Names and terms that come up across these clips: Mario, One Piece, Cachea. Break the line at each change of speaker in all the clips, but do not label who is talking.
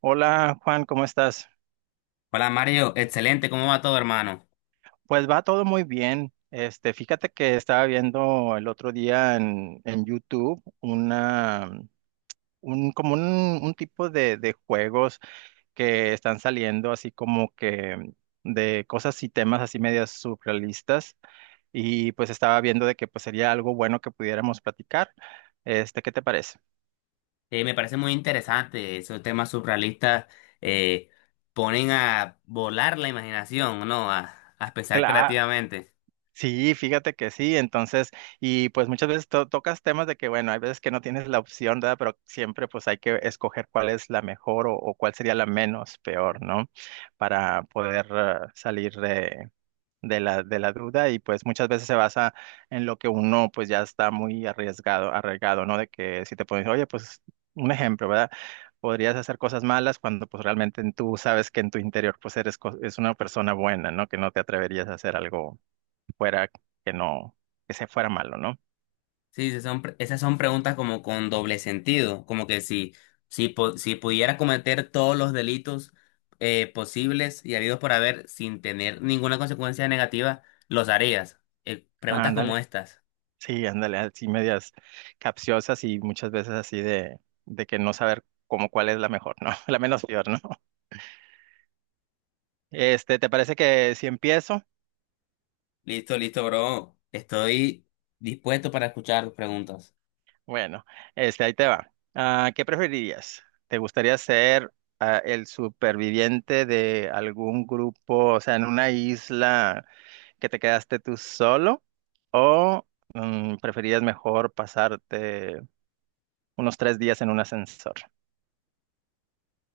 Hola Juan, ¿cómo estás?
Hola Mario, excelente, ¿cómo va todo hermano?
Pues va todo muy bien. Este, fíjate que estaba viendo el otro día en YouTube una, un, como un tipo de juegos que están saliendo así como que de cosas y temas así medias surrealistas y pues estaba viendo de que pues sería algo bueno que pudiéramos platicar. Este, ¿qué te parece?
Me parece muy interesante, esos temas surrealistas eh, ponen a volar la imaginación, ¿no? A pensar creativamente.
Sí, fíjate que sí, entonces, y pues muchas veces tocas temas de que, bueno, hay veces que no tienes la opción, ¿verdad? Pero siempre pues hay que escoger cuál es la mejor o cuál sería la menos peor, ¿no? Para poder salir de, de la duda y pues muchas veces se basa en lo que uno pues ya está muy arriesgado, ¿no? De que si te pones, oye, pues un ejemplo, ¿verdad? Podrías hacer cosas malas cuando pues realmente tú sabes que en tu interior pues eres es una persona buena, ¿no? Que no te atreverías a hacer algo fuera que no, que se fuera malo, ¿no?
Sí, sí, esas son preguntas como con doble sentido, como que si pudiera cometer todos los delitos posibles y habidos por haber sin tener ninguna consecuencia negativa, los harías.
Ah,
Preguntas como
ándale,
estas.
sí, ándale, así medias capciosas y muchas veces así de que no saber cómo cuál es la mejor, ¿no? La menos peor, ¿no? Este, ¿te parece que si empiezo?
Listo, listo, bro. Estoy dispuesto para escuchar tus preguntas.
Bueno, este, ahí te va. Ah, ¿qué preferirías? ¿Te gustaría ser el superviviente de algún grupo, o sea, en una isla que te quedaste tú solo? ¿O preferirías mejor pasarte unos tres días en un ascensor?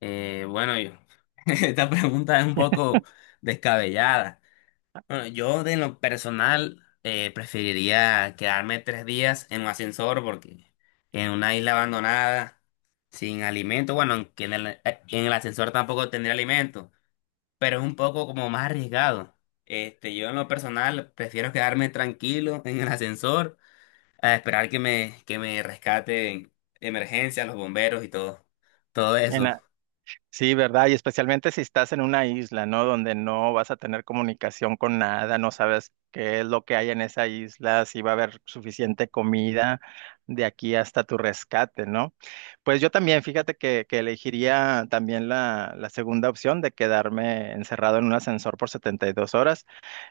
Eh, bueno, yo, esta pregunta es un poco descabellada. Bueno, yo de lo personal preferiría quedarme 3 días en un ascensor porque en una isla abandonada, sin alimento, bueno, aunque en el ascensor tampoco tendría alimento, pero es un poco como más arriesgado. Este, yo en lo personal prefiero quedarme tranquilo en el ascensor a esperar que que me rescaten emergencia, los bomberos y todo, todo
En
eso.
la- sí, ¿verdad? Y especialmente si estás en una isla, ¿no? Donde no vas a tener comunicación con nada, no sabes qué es lo que hay en esa isla, si va a haber suficiente comida de aquí hasta tu rescate, ¿no? Pues yo también, fíjate que elegiría también la segunda opción de quedarme encerrado en un ascensor por 72 horas.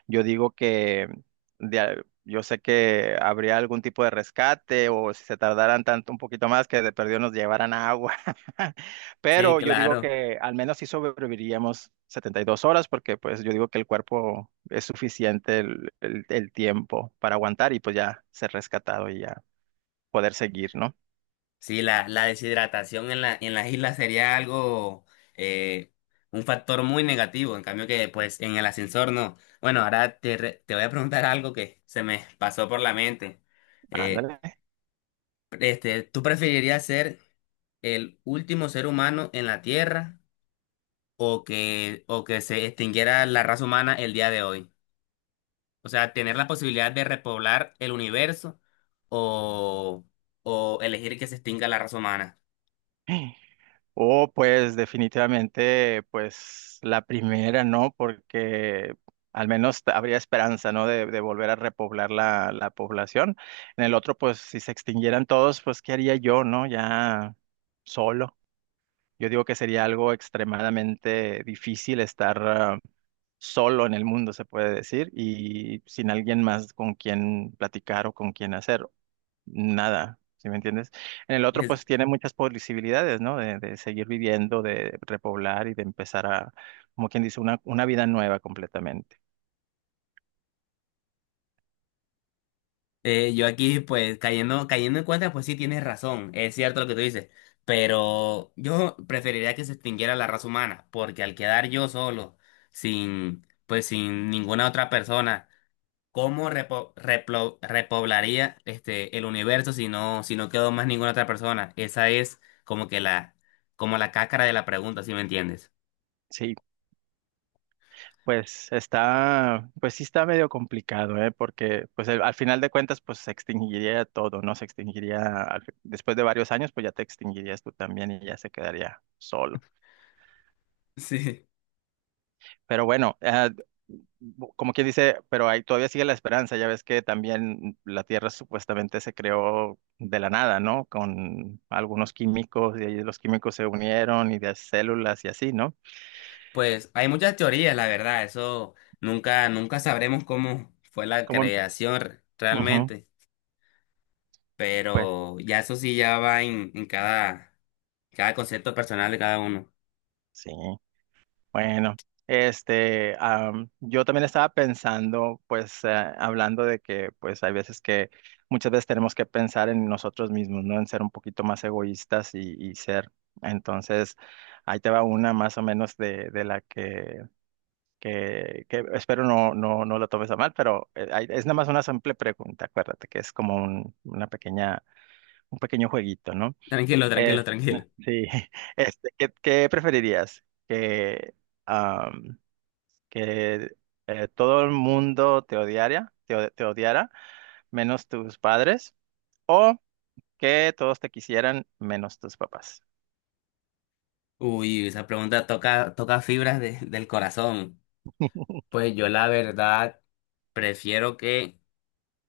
Yo digo que yo sé que habría algún tipo de rescate o si se tardaran tanto un poquito más que de perdido nos llevaran agua.
Sí,
Pero yo digo
claro.
que al menos sí sobreviviríamos 72 horas porque pues yo digo que el cuerpo es suficiente el tiempo para aguantar y pues ya ser rescatado y ya poder seguir, ¿no?
Sí, la deshidratación en en las islas sería algo, eh, un factor muy negativo, en cambio que pues en el ascensor no. Bueno, te voy a preguntar algo que se me pasó por la mente. Eh,
Ándale.
¿Tú preferirías ser el último ser humano en la Tierra o que se extinguiera la raza humana el día de hoy? O sea, tener la posibilidad de repoblar el universo o, o elegir que se extinga la raza humana.
O pues definitivamente pues la primera, ¿no? Porque al menos habría esperanza, ¿no? De volver a repoblar la población. En el otro pues si se extinguieran todos pues ¿qué haría yo, ¿no? Ya solo. Yo digo que sería algo extremadamente difícil estar solo en el mundo, se puede decir, y sin alguien más con quien platicar o con quien hacer nada, ¿sí me entiendes? En el otro,
Es-
pues tiene muchas posibilidades, ¿no? De seguir viviendo, de repoblar y de empezar a, como quien dice, una vida nueva completamente.
Yo aquí, pues, cayendo en cuenta, pues sí tienes razón, es cierto lo que tú dices, pero yo preferiría que se extinguiera la raza humana, porque al quedar yo solo, sin, pues, sin ninguna otra persona, ¿cómo repoblaría este el universo si no quedó más ninguna otra persona? Esa es como que como la cáscara de la pregunta, ¿si me entiendes?
Sí. Pues está, pues sí está medio complicado, ¿eh? Porque pues al final de cuentas pues se extinguiría todo, ¿no? Se extinguiría, después de varios años pues ya te extinguirías tú también y ya se quedaría solo.
Sí.
Pero bueno, como quien dice, pero ahí todavía sigue la esperanza, ya ves que también la Tierra supuestamente se creó de la nada, ¿no? Con algunos químicos y ahí los químicos se unieron y de células y así, ¿no?
Pues hay muchas teorías, la verdad, eso nunca sabremos cómo fue la
Como, en-
creación
Ujú,
realmente.
pues
Pero ya eso sí ya va en cada concepto personal de cada uno.
sí. Bueno, este, yo también estaba pensando, pues, hablando de que, pues, hay veces que, muchas veces tenemos que pensar en nosotros mismos, ¿no? En ser un poquito más egoístas y ser. Entonces, ahí te va una más o menos de la que, que espero no, no, no lo tomes a mal, pero ahí- es nada más una simple pregunta, acuérdate que es como un, una pequeña, un pequeño jueguito, ¿no?
Tranquilo, tranquilo,
Es-
tranquilo.
sí, este, ¿qué, qué preferirías? Que, am, que todo el mundo te odiara, te odiara, menos tus padres, o que todos te quisieran, menos tus papás.
Uy, esa pregunta toca fibras del corazón. Pues yo la verdad, prefiero que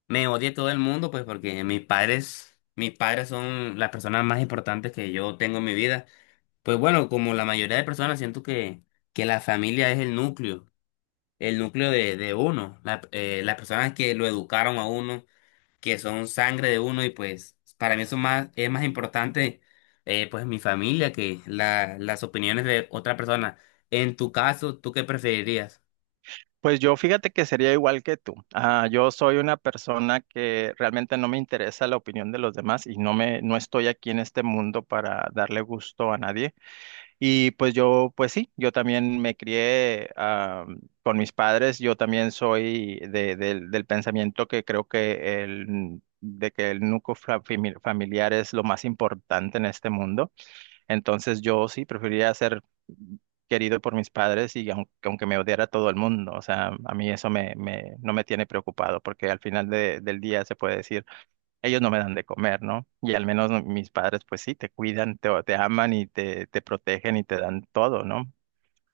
me odie todo el mundo, pues porque mis padres son las personas más importantes que yo tengo en mi vida. Pues bueno, como la mayoría de personas, siento que la familia es el núcleo de uno, las personas que lo educaron a uno, que son sangre de uno y pues para mí eso es más importante, pues mi familia que las opiniones de otra persona. En tu caso, ¿tú qué preferirías?
Pues yo fíjate que sería igual que tú. Ah, yo soy una persona que realmente no me interesa la opinión de los demás y no no estoy aquí en este mundo para darle gusto a nadie. Y pues yo, pues sí, yo también me crié con mis padres, yo también soy del del pensamiento que creo que el, de que el núcleo familiar es lo más importante en este mundo. Entonces yo sí preferiría ser querido por mis padres aunque me odiara todo el mundo, o sea, a mí eso no me tiene preocupado porque al final del día se puede decir ellos no me dan de comer, ¿no? Y al menos mis padres, pues sí, te cuidan, te aman y te protegen y te dan todo, ¿no?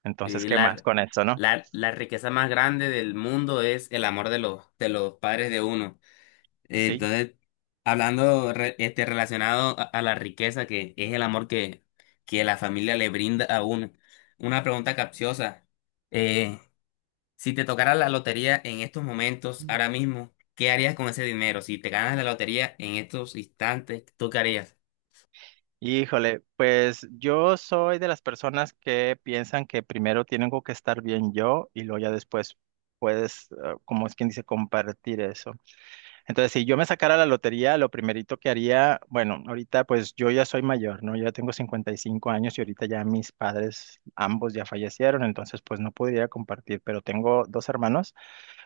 Entonces,
Eh,
¿qué más
la,
con eso, no?
la riqueza más grande del mundo es el amor de de los padres de uno. Eh,
Sí.
entonces, hablando este, relacionado a la riqueza que es el amor que la familia le brinda a uno, una pregunta capciosa. Eh, Si te tocara la lotería en estos momentos,
Mm.
ahora mismo, ¿qué harías con ese dinero? Si te ganas la lotería en estos instantes, ¿tú qué harías?
Híjole, pues yo soy de las personas que piensan que primero tengo que estar bien yo y luego ya después puedes, como es quien dice, compartir eso. Entonces, si yo me sacara la lotería, lo primerito que haría, bueno, ahorita pues yo ya soy mayor, ¿no? Yo ya tengo 55 años y ahorita ya mis padres, ambos ya fallecieron, entonces pues no podría compartir, pero tengo dos hermanos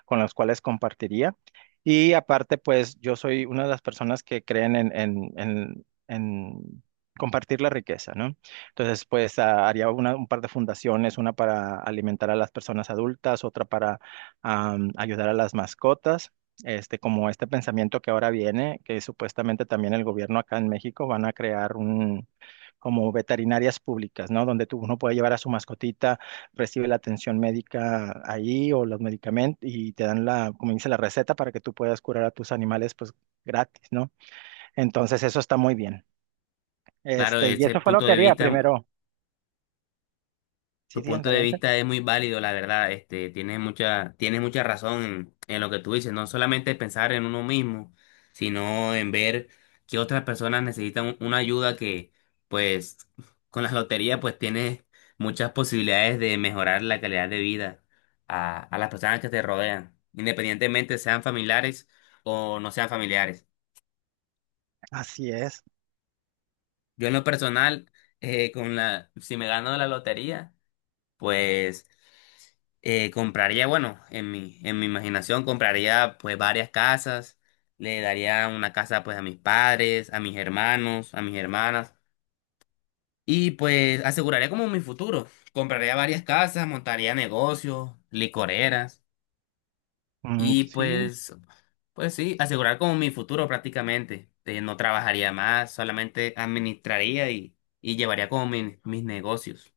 con los cuales compartiría. Y aparte, pues yo soy una de las personas que creen en compartir la riqueza, ¿no? Entonces, pues haría un par de fundaciones, una para alimentar a las personas adultas, otra para ayudar a las mascotas. Este, como este pensamiento que ahora viene, que supuestamente también el gobierno acá en México van a crear un, como veterinarias públicas, ¿no? Donde tú, uno puede llevar a su mascotita, recibe la atención médica ahí o los medicamentos y te dan la, como dice, la receta para que tú puedas curar a tus animales pues gratis, ¿no? Entonces eso está muy bien.
Claro,
Este, y
desde ese
eso fue lo
punto
que
de
haría
vista.
primero. Sí,
Tu
sí,
punto de
adelante.
vista es muy válido, la verdad. Este, tienes mucha razón en lo que tú dices. No solamente pensar en uno mismo, sino en ver que otras personas necesitan una ayuda que, pues, con la lotería, pues tienes muchas posibilidades de mejorar la calidad de vida a las personas que te rodean, independientemente sean familiares o no sean familiares.
Así es.
Yo en lo personal, si me gano la lotería, pues en mi imaginación compraría pues varias casas, le daría una casa pues a mis padres, a mis hermanos, a mis hermanas y pues aseguraría como mi futuro. Compraría varias casas, montaría negocios, licoreras
Mm,
y
sí,
pues, pues sí, asegurar como mi futuro prácticamente. No trabajaría más, solamente administraría y llevaría como mis negocios.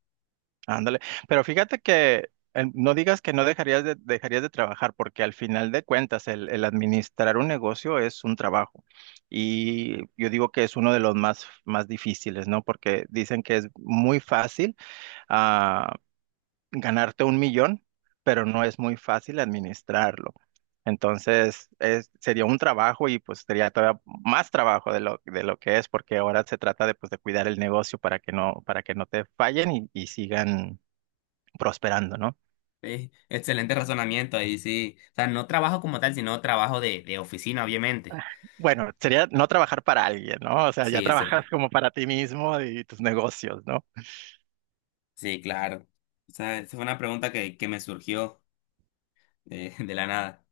ándale. Pero fíjate que no digas que no dejarías de, dejarías de trabajar, porque al final de cuentas el administrar un negocio es un trabajo. Y yo digo que es uno de los más, más difíciles, ¿no? Porque dicen que es muy fácil ah, ganarte 1 millón, pero no es muy fácil administrarlo. Entonces, es, sería un trabajo y pues sería todavía más trabajo de lo que es, porque ahora se trata de, pues, de cuidar el negocio para que no te fallen y sigan prosperando, ¿no?
Excelente razonamiento ahí, sí. O sea, no trabajo como tal, sino trabajo de oficina, obviamente.
Bueno, sería no trabajar para alguien, ¿no? O sea, ya
Sí, sí,
trabajas como para ti mismo y tus negocios, ¿no?
sí, claro. O sea, esa fue una pregunta que me surgió de la nada.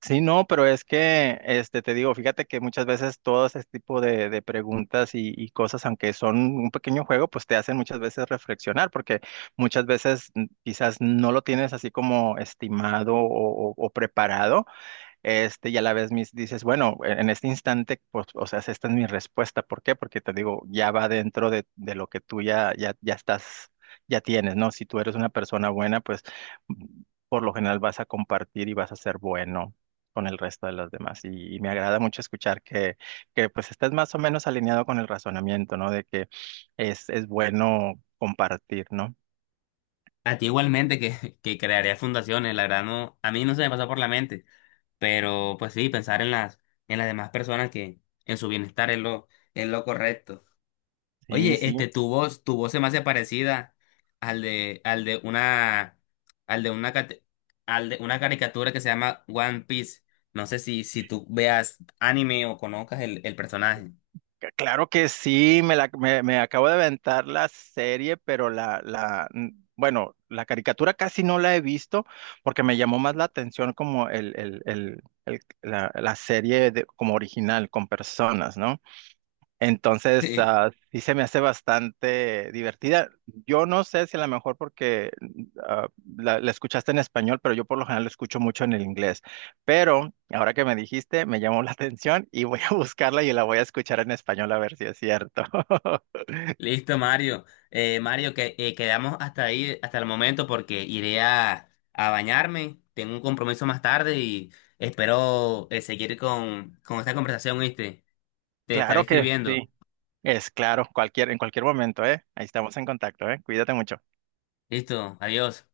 Sí, no, pero es que, este, te digo, fíjate que muchas veces todo ese tipo de preguntas y cosas, aunque son un pequeño juego, pues te hacen muchas veces reflexionar, porque muchas veces quizás no lo tienes así como estimado o o preparado, este, y a la vez mis, dices, bueno, en este instante, pues, o sea, esta es mi respuesta. ¿Por qué? Porque te digo, ya va dentro de lo que tú ya estás, ya tienes, ¿no? Si tú eres una persona buena, pues mm, por lo general vas a compartir y vas a ser bueno con el resto de las demás. Y me agrada mucho escuchar que pues estés más o menos alineado con el razonamiento, ¿no? De que es bueno compartir, ¿no?
A ti igualmente que crearía fundaciones, la verdad no, a mí no se me pasó por la mente, pero pues sí, pensar en las demás personas que en su bienestar es lo correcto.
Sí,
Oye,
sí.
este, tu voz se me hace parecida al de, al de una, al de una, cate- al de una caricatura que se llama One Piece. No sé si, si tú veas anime o conozcas el personaje.
Claro que sí, me acabo de aventar la serie, pero bueno, la caricatura casi no la he visto porque me llamó más la atención como la serie como original, con personas, ¿no? Entonces,
Sí.
ah, sí se me hace bastante divertida. Yo no sé si a lo mejor porque ah, la escuchaste en español, pero yo por lo general lo escucho mucho en el inglés. Pero ahora que me dijiste, me llamó la atención y voy a buscarla y la voy a escuchar en español a ver si es cierto.
Listo, Mario. Mario, que quedamos hasta ahí, hasta el momento, porque iré a bañarme. Tengo un compromiso más tarde y espero seguir con esta conversación, ¿viste? Te estaré
Claro que
escribiendo.
sí. Es claro, cualquier, en cualquier momento, ¿eh? Ahí estamos en contacto, ¿eh? Cuídate mucho.
Listo, adiós.